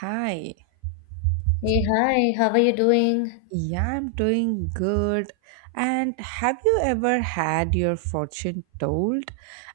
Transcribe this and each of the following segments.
Hi. Hey, hi, how are you doing? Yeah, I'm doing good. And have you ever had your fortune told?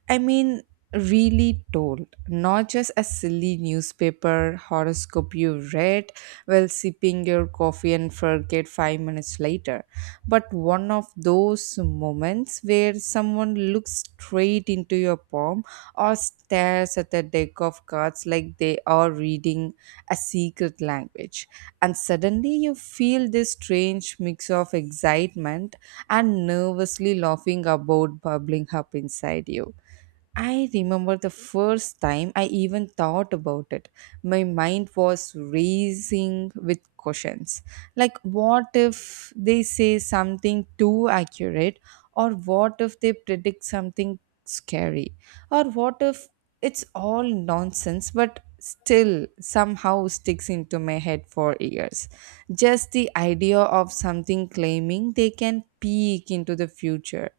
I mean, really told, not just a silly newspaper horoscope you read while sipping your coffee and forget 5 minutes later, but one of those moments where someone looks straight into your palm or stares at the deck of cards like they are reading a secret language, and suddenly you feel this strange mix of excitement and nervously laughing about bubbling up inside you. I remember the first time I even thought about it. My mind was racing with questions. Like, what if they say something too accurate? Or what if they predict something scary? Or what if it's all nonsense but still somehow sticks into my head for years? Just the idea of something claiming they can peek into the future.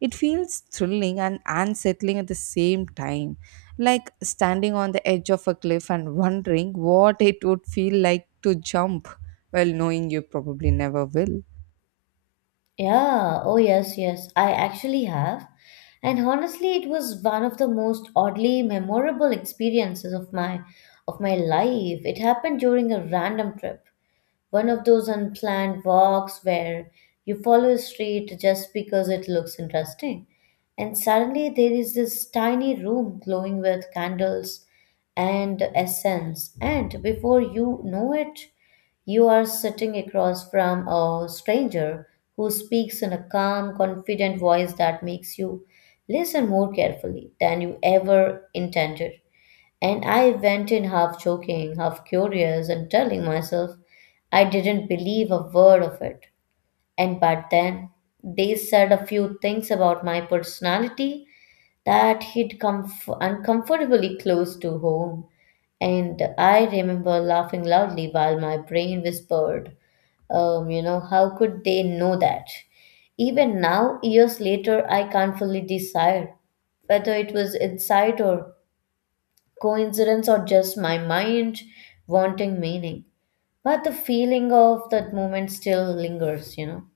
It feels thrilling and unsettling at the same time, like standing on the edge of a cliff and wondering what it would feel like to jump, while knowing you probably never will. Yeah, I actually have. And honestly, it was one of the most oddly memorable experiences of my life. It happened during a random trip. One of those unplanned walks where you follow a street just because it looks interesting. And suddenly there is this tiny room glowing with candles and essence. And before you know it, you are sitting across from a stranger who speaks in a calm, confident voice that makes you listen more carefully than you ever intended. And I went in half joking, half curious, and telling myself I didn't believe a word of it. And but then they said a few things about my personality that hit uncomfortably close to home. And I remember laughing loudly while my brain whispered, how could they know that? Even now, years later, I can't fully decide whether it was insight or coincidence or just my mind wanting meaning. But the feeling of that moment still lingers.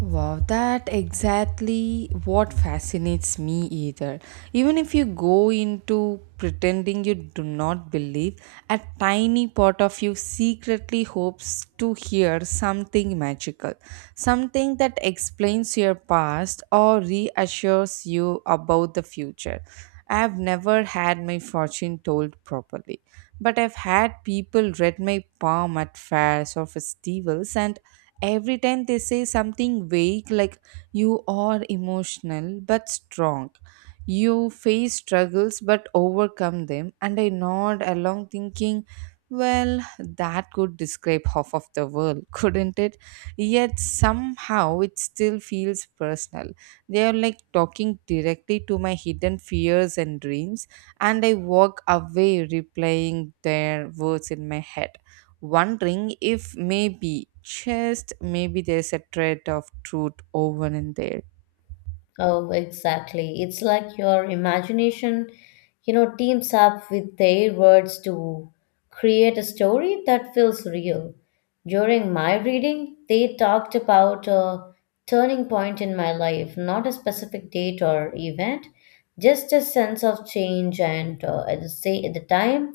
Wow, that exactly what fascinates me either. Even if you go into pretending you do not believe, a tiny part of you secretly hopes to hear something magical, something that explains your past or reassures you about the future. I have never had my fortune told properly, but I've had people read my palm at fairs or festivals, and every time they say something vague like you are emotional but strong, you face struggles but overcome them, and I nod along thinking, well, that could describe half of the world, couldn't it? Yet somehow it still feels personal. They are like talking directly to my hidden fears and dreams, and I walk away replaying their words in my head, wondering if maybe, just maybe, there's a thread of truth woven in there. Oh, exactly. It's like your imagination teams up with their words to create a story that feels real. During my reading, they talked about a turning point in my life, not a specific date or event, just a sense of change. And At the time,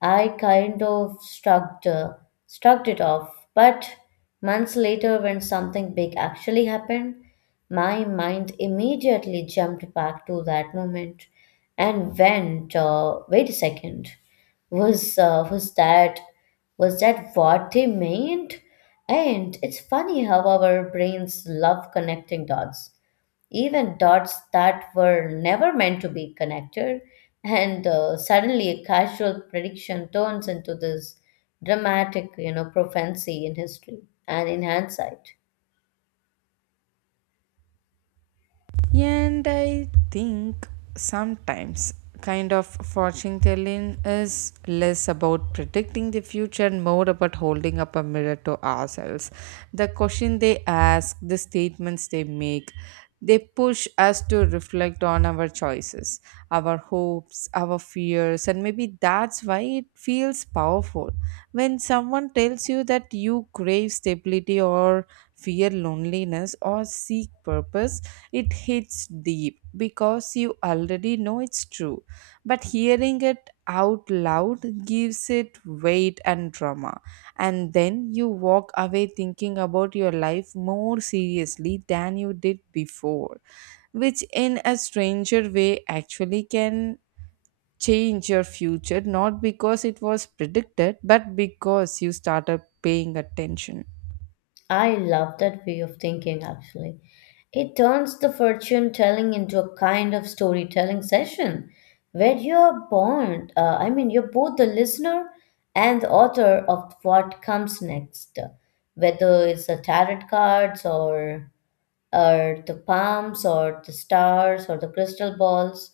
I kind of struck. Shrugged it off. But months later, when something big actually happened, my mind immediately jumped back to that moment and went, wait a second, was uh, was that was that what they meant? And it's funny how our brains love connecting dots even dots that were never meant to be connected. And Suddenly, a casual prediction turns into this dramatic prophecy in history and in hindsight. And I think sometimes kind of fortune telling is less about predicting the future and more about holding up a mirror to ourselves. The question they ask, the statements they make, they push us to reflect on our choices, our hopes, our fears, and maybe that's why it feels powerful. When someone tells you that you crave stability or fear loneliness, or seek purpose, it hits deep because you already know it's true. But hearing it out loud gives it weight and drama. And then you walk away thinking about your life more seriously than you did before, which in a stranger way actually can change your future, not because it was predicted but because you started paying attention. I love that way of thinking, actually. It turns the fortune telling into a kind of storytelling session where you're born, I mean, you're both the listener and the author of what comes next, whether it's the tarot cards or the palms or the stars or the crystal balls.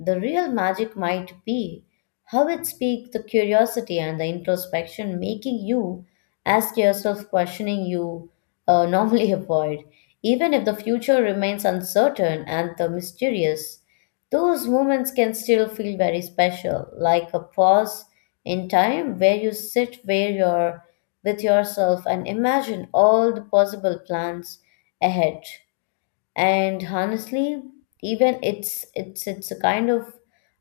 The real magic might be how it speaks the curiosity and the introspection, making you ask yourself questioning you normally avoid, even if the future remains uncertain and the mysterious. Those moments can still feel very special, like a pause in time where you're with yourself and imagine all the possible plans ahead. And honestly, even it's a kind of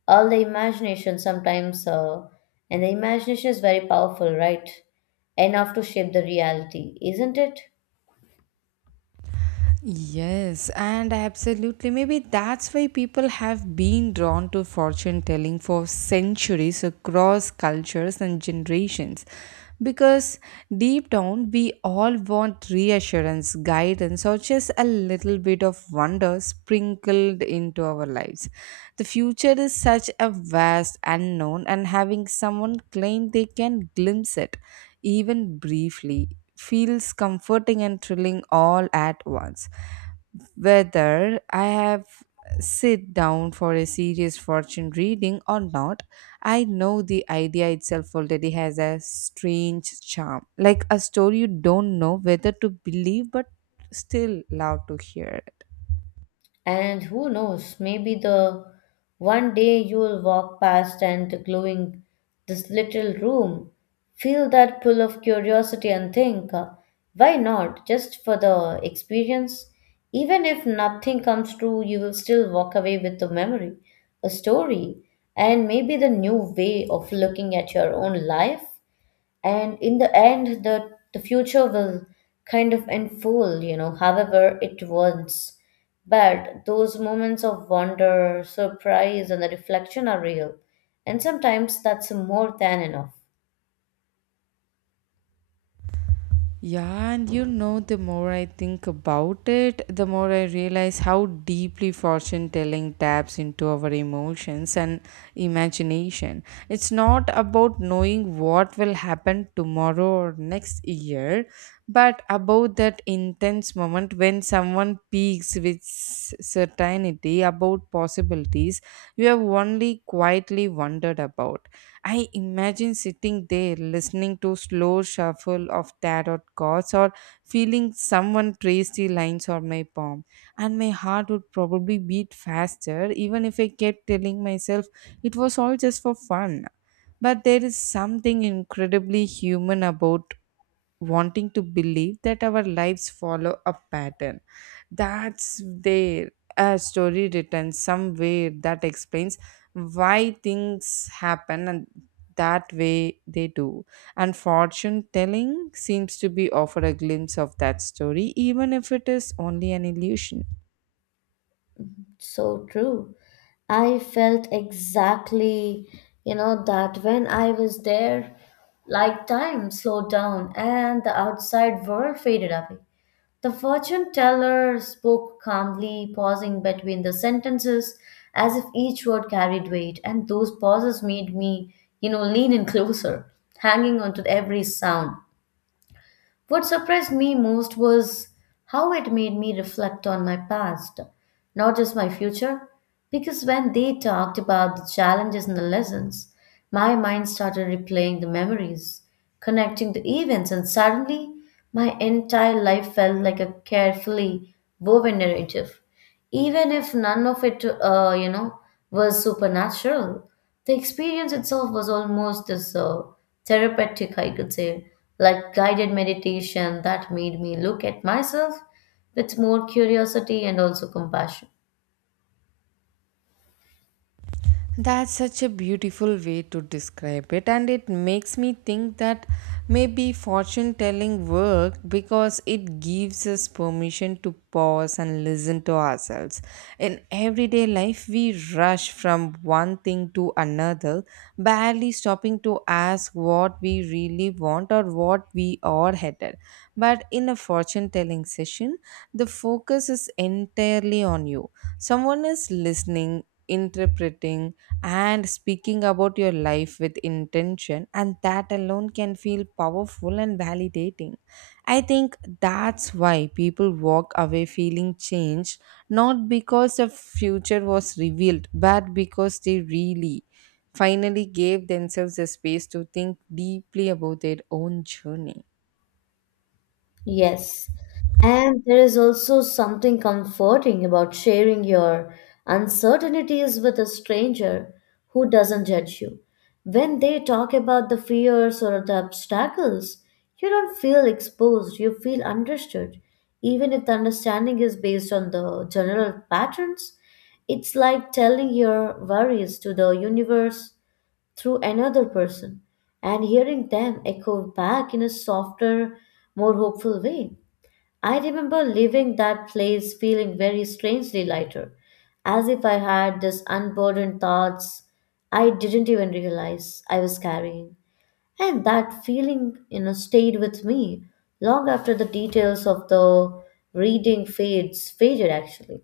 all the imagination sometimes and the imagination is very powerful, right? Enough to shape the reality, isn't it? Yes, and absolutely. Maybe that's why people have been drawn to fortune telling for centuries across cultures and generations. Because deep down, we all want reassurance, guidance, or just a little bit of wonder sprinkled into our lives. The future is such a vast unknown, and having someone claim they can glimpse it, even briefly, feels comforting and thrilling all at once. Whether I have sit down for a serious fortune reading or not, I know the idea itself already has a strange charm, like a story you don't know whether to believe but still love to hear it. And who knows, maybe the one day you'll walk past and glowing this little room, feel that pull of curiosity and think, why not? Just for the experience. Even if nothing comes true, you will still walk away with a memory, a story, and maybe the new way of looking at your own life, and in the end the future will kind of unfold, you know, however it wants, but those moments of wonder, surprise, and the reflection are real, and sometimes that's more than enough. Yeah, and you know, the more I think about it, the more I realize how deeply fortune telling taps into our emotions and imagination. It's not about knowing what will happen tomorrow or next year, but about that intense moment when someone peaks with certainty about possibilities you have only quietly wondered about. I imagine sitting there listening to slow shuffle of tarot cards, or feeling someone trace the lines on my palm, and my heart would probably beat faster even if I kept telling myself it was all just for fun. But there is something incredibly human about wanting to believe that our lives follow a pattern. That's there. A story written somewhere that explains why things happen and that way they do. And fortune telling seems to be offer a glimpse of that story, even if it is only an illusion. So true. I felt exactly, you know, that when I was there, like time slowed down and the outside world faded away. The fortune teller spoke calmly, pausing between the sentences as if each word carried weight, and those pauses made me, you know, lean in closer, hanging onto every sound. What surprised me most was how it made me reflect on my past, not just my future. Because when they talked about the challenges and the lessons, my mind started replaying the memories, connecting the events, and suddenly my entire life felt like a carefully woven narrative, even if none of it was supernatural. The experience itself was almost as therapeutic, I could say, like guided meditation that made me look at myself with more curiosity and also compassion. That's such a beautiful way to describe it, and it makes me think that maybe fortune telling works because it gives us permission to pause and listen to ourselves. In everyday life, we rush from one thing to another, barely stopping to ask what we really want or what we are headed. But in a fortune telling session, the focus is entirely on you. Someone is listening interpreting, and speaking about your life with intention, and that alone can feel powerful and validating. I think that's why people walk away feeling changed, not because the future was revealed, but because they really finally gave themselves a space to think deeply about their own journey. Yes. And there is also something comforting about sharing your uncertainties with a stranger who doesn't judge you. When they talk about the fears or the obstacles, you don't feel exposed, you feel understood. Even if the understanding is based on the general patterns, it's like telling your worries to the universe through another person and hearing them echo back in a softer, more hopeful way. I remember leaving that place feeling very strangely lighter, as if I had this unburdened thoughts I didn't even realize I was carrying. And that feeling, you know, stayed with me long after the details of the reading fades faded actually.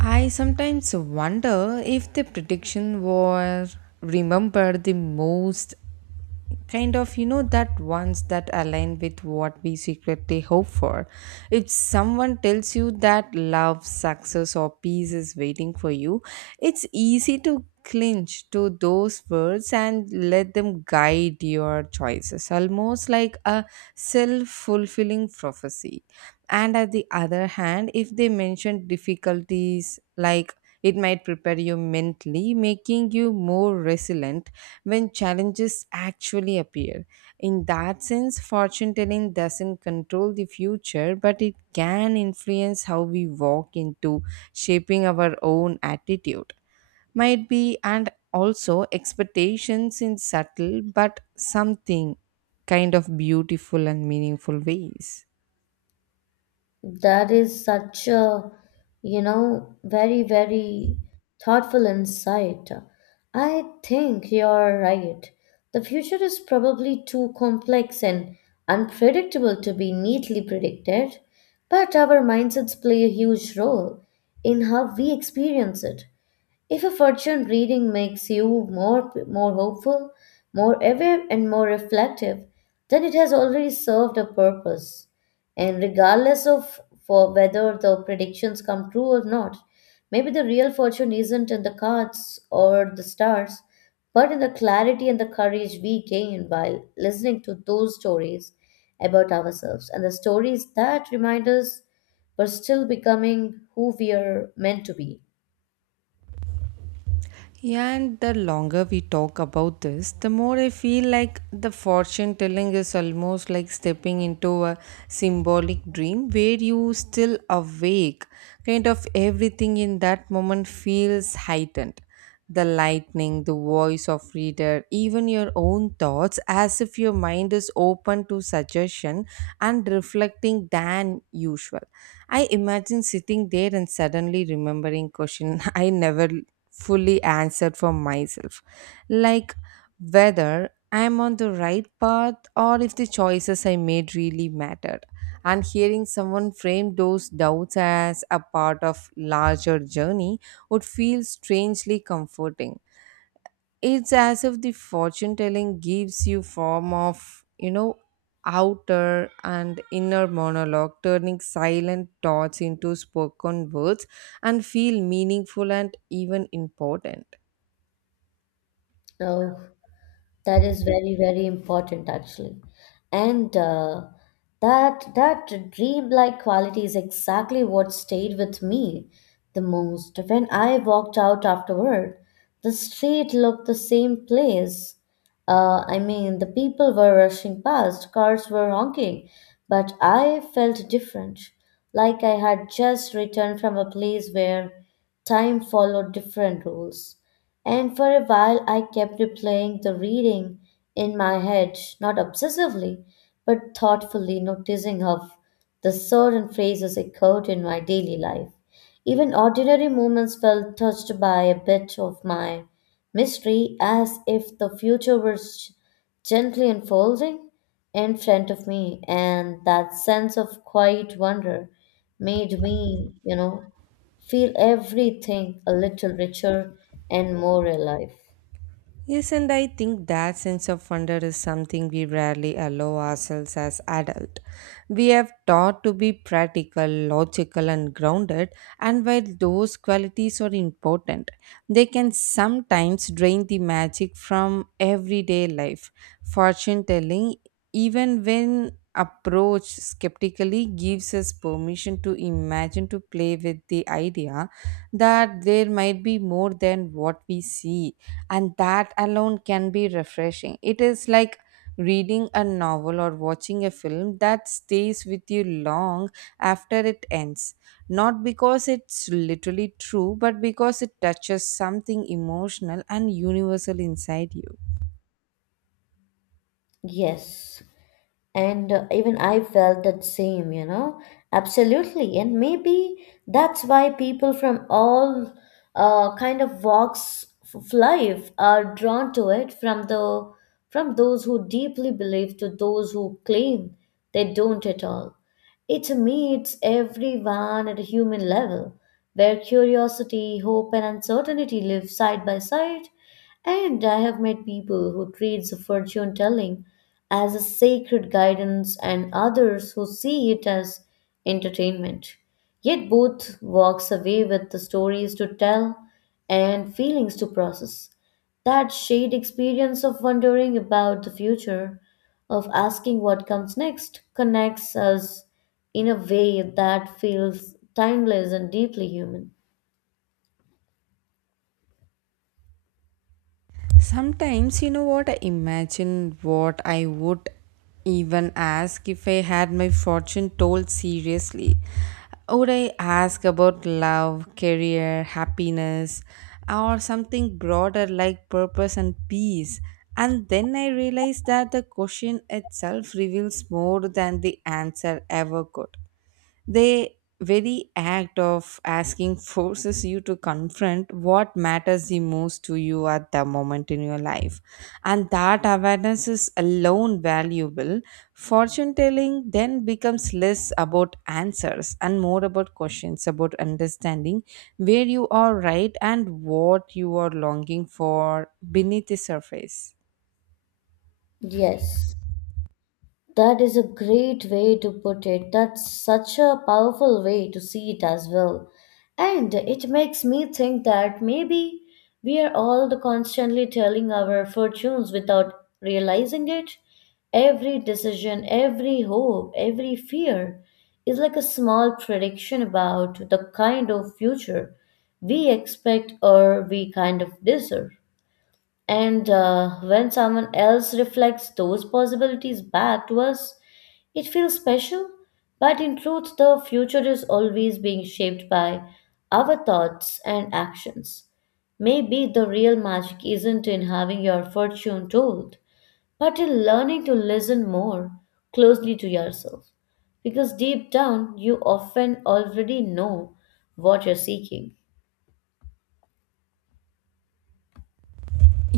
I sometimes wonder if the prediction were remembered the most, kind of, you know, that ones that align with what we secretly hope for. If someone tells you that love success or peace is waiting for you, it's easy to clinch to those words and let them guide your choices, almost like a self-fulfilling prophecy. And at the other hand, if they mention difficulties like it might prepare you mentally, making you more resilient when challenges actually appear. In that sense, fortune telling doesn't control the future, but it can influence how we walk into, shaping our own attitude might be, and also expectations in subtle but something kind of beautiful and meaningful ways. That is such a very, very thoughtful insight. I think you're right. The future is probably too complex and unpredictable to be neatly predicted, but our mindsets play a huge role in how we experience it. If a fortune reading makes you more hopeful, more aware and more reflective, then it has already served a purpose. And regardless of for whether the predictions come true or not, maybe the real fortune isn't in the cards or the stars, but in the clarity and the courage we gain while listening to those stories about ourselves, and the stories that remind us we're still becoming who we are meant to be. Yeah, and the longer we talk about this, the more I feel like the fortune telling is almost like stepping into a symbolic dream where you still awake. Kind of everything in that moment feels heightened. The lightning, the voice of reader, even your own thoughts, as if your mind is open to suggestion and reflecting than usual. I imagine sitting there and suddenly remembering question I never fully answered for myself. Like whether I'm on the right path or if the choices I made really mattered. And hearing someone frame those doubts as a part of larger journey would feel strangely comforting. It's as if the fortune telling gives you form of, you know, outer and inner monologue, turning silent thoughts into spoken words and feel meaningful and even important. Now, That is very, very important actually. And that that dreamlike quality is exactly what stayed with me the most. When I walked out afterward, the street looked the same place. The people were rushing past, cars were honking, but I felt different, like I had just returned from a place where time followed different rules. And for a while, I kept replaying the reading in my head, not obsessively, but thoughtfully noticing how the certain phrases echoed in my daily life. Even ordinary moments felt touched by a bit of my mystery, as if the future was gently unfolding in front of me, and that sense of quiet wonder made me, you know, feel everything a little richer and more alive. Yes, and I think that sense of wonder is something we rarely allow ourselves as adults. We have taught to be practical, logical, and grounded, and while those qualities are important, they can sometimes drain the magic from everyday life. Fortune telling, even when approached skeptically, gives us permission to imagine to play with the idea that there might be more than what we see, and that alone can be refreshing. It is like reading a novel or watching a film that stays with you long after it ends. Not because it's literally true, but because it touches something emotional and universal inside you. Yes, And even I felt that same, you know, absolutely. And maybe that's why people from all kind of walks of life are drawn to it from those who deeply believe to those who claim they don't at all. It meets everyone at a human level, where curiosity, hope, and uncertainty live side by side. And I have met people who treat the fortune telling as a sacred guidance and others who see it as entertainment. Yet both walks away with the stories to tell and feelings to process. That shared experience of wondering about the future, of asking what comes next, connects us in a way that feels timeless and deeply human. Sometimes, you know what, I imagine what I would even ask if I had my fortune told seriously. Would I ask about love, career, happiness, or something broader like purpose and peace? And then I realized that the question itself reveals more than the answer ever could. The very act of asking forces you to confront what matters the most to you at the moment in your life. And that awareness is alone valuable. Fortune telling then becomes less about answers and more about questions, about understanding where you are right and what you are longing for beneath the surface. Yes. That is a great way to put it. That's such a powerful way to see it as well. And it makes me think that maybe we are all the constantly telling our fortunes without realizing it. Every decision, every hope, every fear is like a small prediction about the kind of future we expect or we kind of deserve. And When someone else reflects those possibilities back to us, it feels special. But in truth, the future is always being shaped by our thoughts and actions. Maybe the real magic isn't in having your fortune told, but in learning to listen more closely to yourself. Because deep down, you often already know what you're seeking.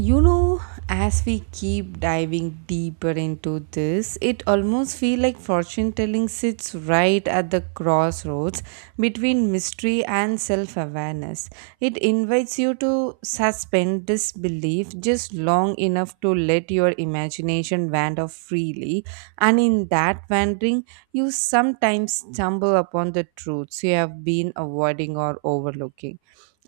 You know, as we keep diving deeper into this, it almost feels like fortune telling sits right at the crossroads between mystery and self awareness. It invites you to suspend disbelief just long enough to let your imagination wander freely, and in that wandering you sometimes stumble upon the truths you have been avoiding or overlooking.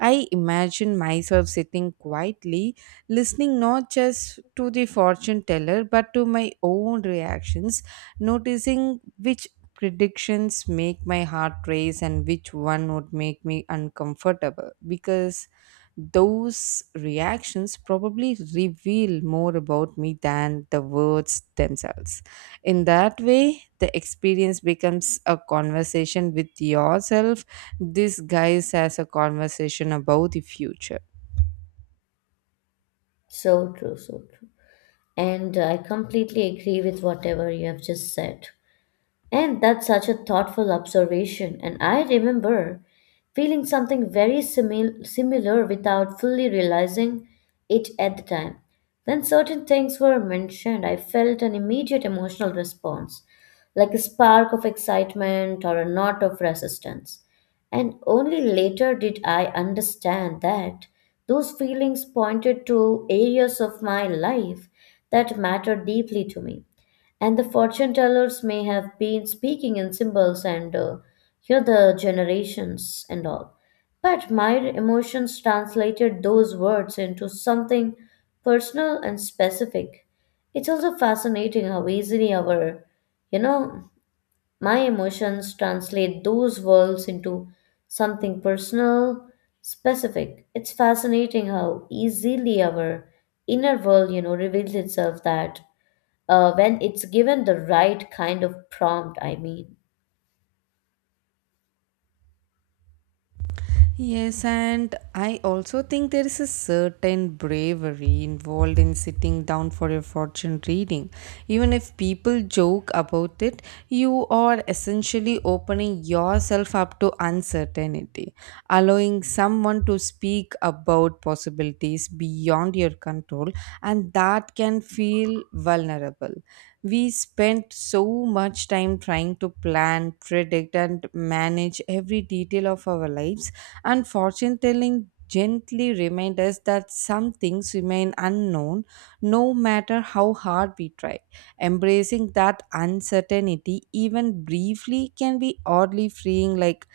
I imagine myself sitting quietly, listening not just to the fortune teller but to my own reactions, noticing which predictions make my heart race and which one would make me uncomfortable, because those reactions probably reveal more about me than the words themselves. In that way, the experience becomes a conversation with yourself, disguised as a conversation about the future. So true, so true. And I completely agree with whatever you have just said. And that's such a thoughtful observation. And I remember feeling something very similar without fully realizing it at the time. When certain things were mentioned, I felt an immediate emotional response, like a spark of excitement or a knot of resistance. And only later did I understand that those feelings pointed to areas of my life that mattered deeply to me, and the fortune tellers may have been speaking in symbols and you know the generations and all, but my emotions translated those words into something personal and specific. It's also fascinating how easily our you know my emotions translate those words into something personal, specific. It's fascinating how easily our inner world, you know, reveals itself that when it's given the right kind of prompt, I mean. Yes, and I also think there is a certain bravery involved in sitting down for your fortune reading. Even if people joke about it, you are essentially opening yourself up to uncertainty, allowing someone to speak about possibilities beyond your control, and that can feel vulnerable. We spent so much time trying to plan, predict, and manage every detail of our lives, and fortune telling gently reminds us that some things remain unknown no matter how hard we try. Embracing that uncertainty, even briefly, can be oddly freeing, like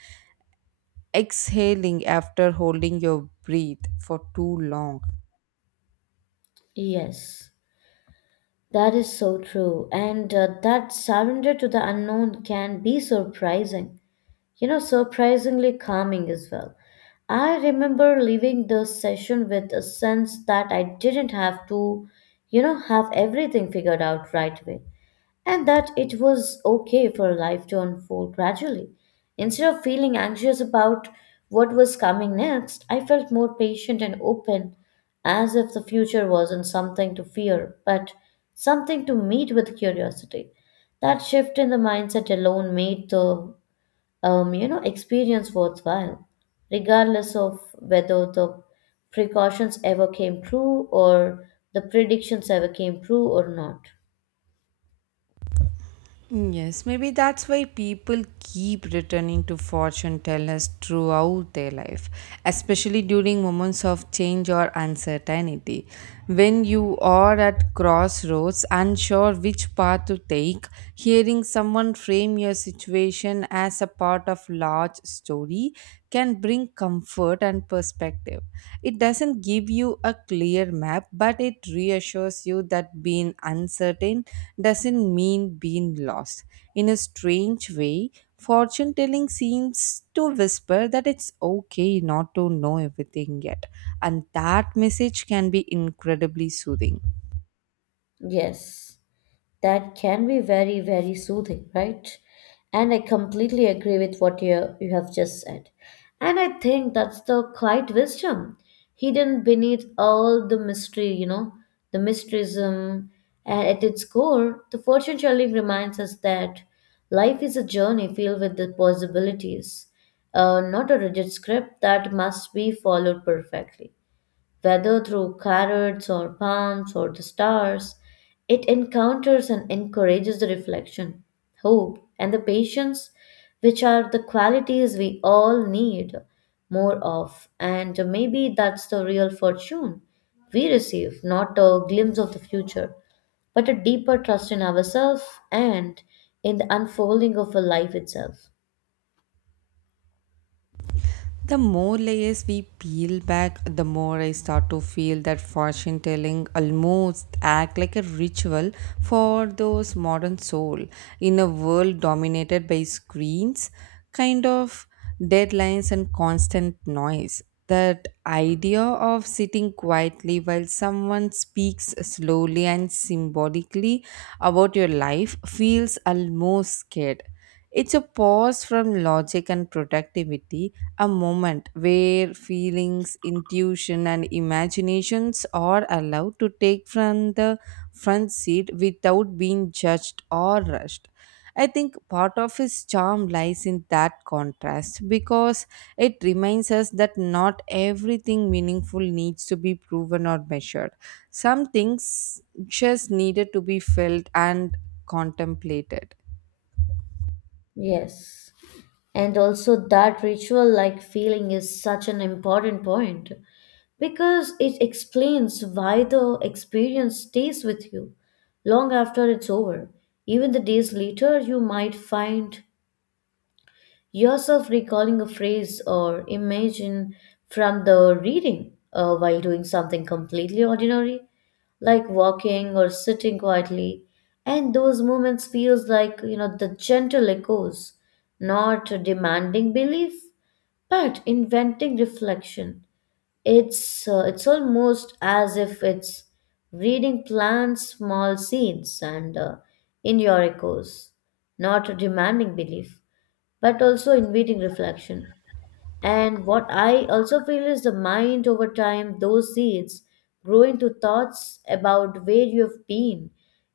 exhaling after holding your breath for too long. Yes, that is so true. And That surrender to the unknown can be surprising, you know, surprisingly calming as well. I remember leaving the session with a sense that I didn't have to, you know, have everything figured out right away, and that it was okay for life to unfold gradually. Instead of feeling anxious about what was coming next, I felt more patient and open, as if the future wasn't something to fear, but something to meet with curiosity. That shift in the mindset alone made the experience worthwhile, regardless of whether the precautions ever came true or the predictions ever came true or not. Mm, yes, maybe that's why people keep returning to fortune tellers throughout their life, especially during moments of change or uncertainty. When you are at crossroads, unsure which path to take, hearing someone frame your situation as a part of large story can bring between comfort and perspective. It doesn't give you a clear map, but it reassures you that being uncertain doesn't mean being lost. In a strange way, fortune telling seems to whisper that it's okay not to know everything yet, and that message can be incredibly soothing. Yes. That can be very, very soothing, right? And I completely agree with what you have just said. And I think that's the quiet wisdom hidden beneath all the mystery, you know, the mysticism. And at its core, the fortune telling reminds us that life is a journey filled with the possibilities, not a rigid script that must be followed perfectly, whether through carrots or palms or the stars. It encounters and encourages the reflection, hope, and the patience, which are the qualities we all need more of. And maybe that's the real fortune we receive, not a glimpse of the future, but a deeper trust in ourselves and in the unfolding of a life itself. The more layers we peel back, the more I start to feel that fortune telling almost act like a ritual for those modern soul in a world dominated by screens, kind of deadlines and constant noise. That idea of sitting quietly while someone speaks slowly and symbolically about your life feels almost scared. It's a pause from logic and productivity, a moment where feelings, intuition, and imaginations are allowed to take from the front seat without being judged or rushed. I think part of his charm lies in that contrast, because it reminds us that not everything meaningful needs to be proven or measured. Some things just needed to be felt and contemplated. Yes. And also, that ritual like feeling is such an important point because it explains why the experience stays with you long after it's over. Even the days later, you might find yourself recalling a phrase or imagine from the reading while doing something completely ordinary like walking or sitting quietly, and those moments feels like, you know, the gentle echoes, not demanding belief but inventing reflection. It's almost as if it's reading plans small scenes and in your echoes, not demanding belief but also inviting reflection. And what I also feel is the mind over time, those seeds grow into thoughts about where you have been,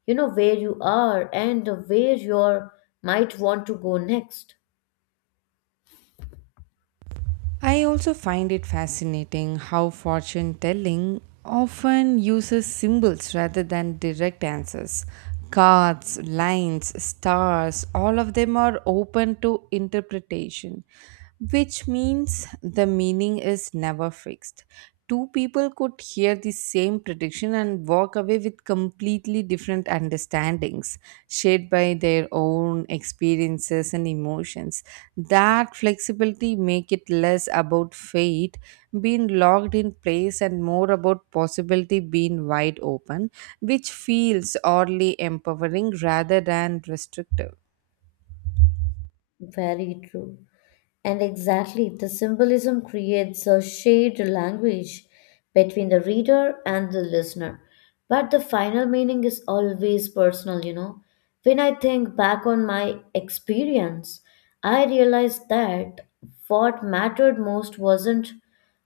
you know, where you are, and where you might want to go next. I also find it fascinating how fortune telling often uses symbols rather than direct answers. Cards, lines, stars, all of them are open to interpretation, which means the meaning is never fixed. Two people could hear the same prediction and walk away with completely different understandings shaped by their own experiences and emotions. That flexibility make it less about fate being locked in place and more about possibility being wide open, which feels oddly empowering rather than restrictive. Very true. And exactly, the symbolism creates a shared language between the reader and the listener. But the final meaning is always personal, you know. When I think back on my experience, I realized that what mattered most wasn't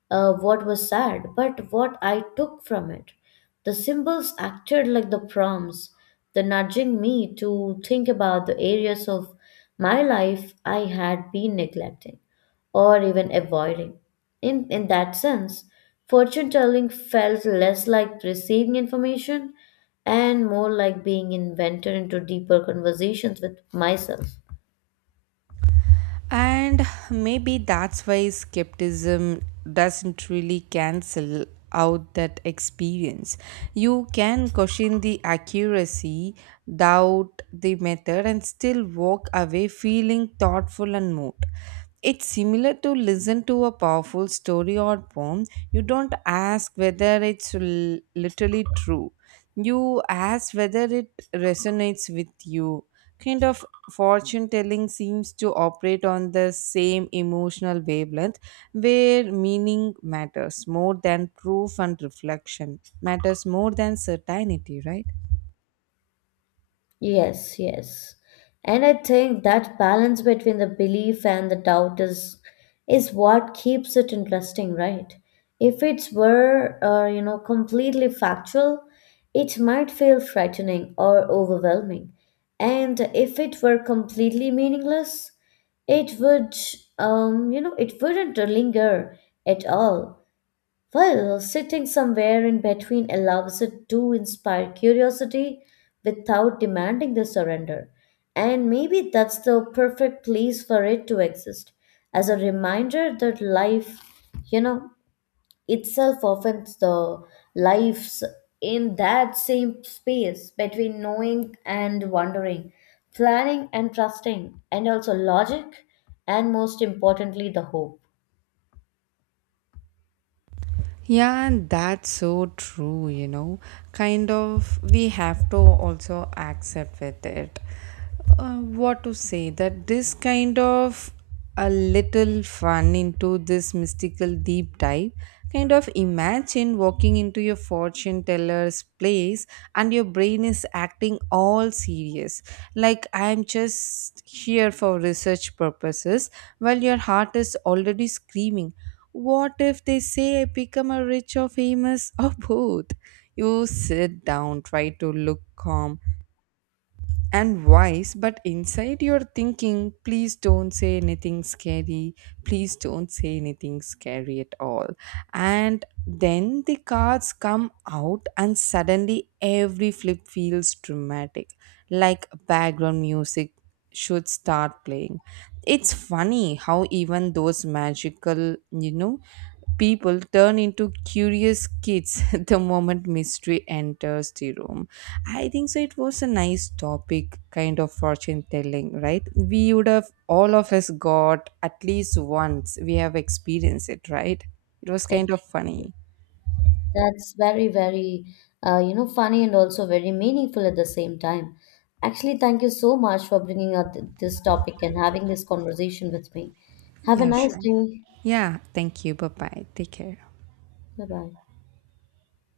what was sad, but what I took from it. The symbols acted like the prompts, the nudging me to think about the areas of my life I had been neglecting or even avoiding. In that sense, fortune telling felt less like receiving information and more like being invented into deeper conversations with myself. And maybe that's why skepticism doesn't really cancel out that experience. You can question the accuracy, doubt the method, and still walk away feeling thoughtful and moved. It's similar to listen to a powerful story or poem. You don't ask whether it's literally true. You ask whether it resonates with you, kind of. Fortune telling seems to operate on the same emotional wavelength where meaning matters more than proof and reflection matters more than certainty, right? Yes, yes. And I think that balance between the belief and the doubt is what keeps it interesting, right? If it were, completely factual, it might feel frightening or overwhelming. And if it were completely meaningless, it would, it wouldn't linger at all. Well, sitting somewhere in between allows it to inspire curiosity without demanding the surrender. And maybe that's the perfect place for it to exist as a reminder that life, you know, itself often the lives in that same space between knowing and wondering, planning and trusting, and also logic, and most importantly, the hope. Yeah, and that's so true, you know. Kind of, we have to also accept with it. What to say that this kind of a little fun into this mystical deep dive. Kind of imagine walking into your fortune teller's place and your brain is acting all serious, like I'm just here for research purposes, while your heart is already screaming. What if they say I become a rich or famous or both? You sit down, try to look calm and wise, but inside you're thinking, please don't say anything scary, please don't say anything scary at all. And then the cards come out, and suddenly every flip feels dramatic, like background music should start playing. It's funny how even those magical, you know, people turn into curious kids the moment mystery enters the room. I think so. It was a nice topic, kind of fortune telling, right? We would have all of us got at least once. We have experienced it, right? It was Like, kind of funny. That's very, very, funny and also very meaningful at the same time. Actually, thank you so much for bringing up this topic and having this conversation with me. Have a Yeah, nice sure. day. Yeah, thank you. Bye bye. Take care. Bye bye.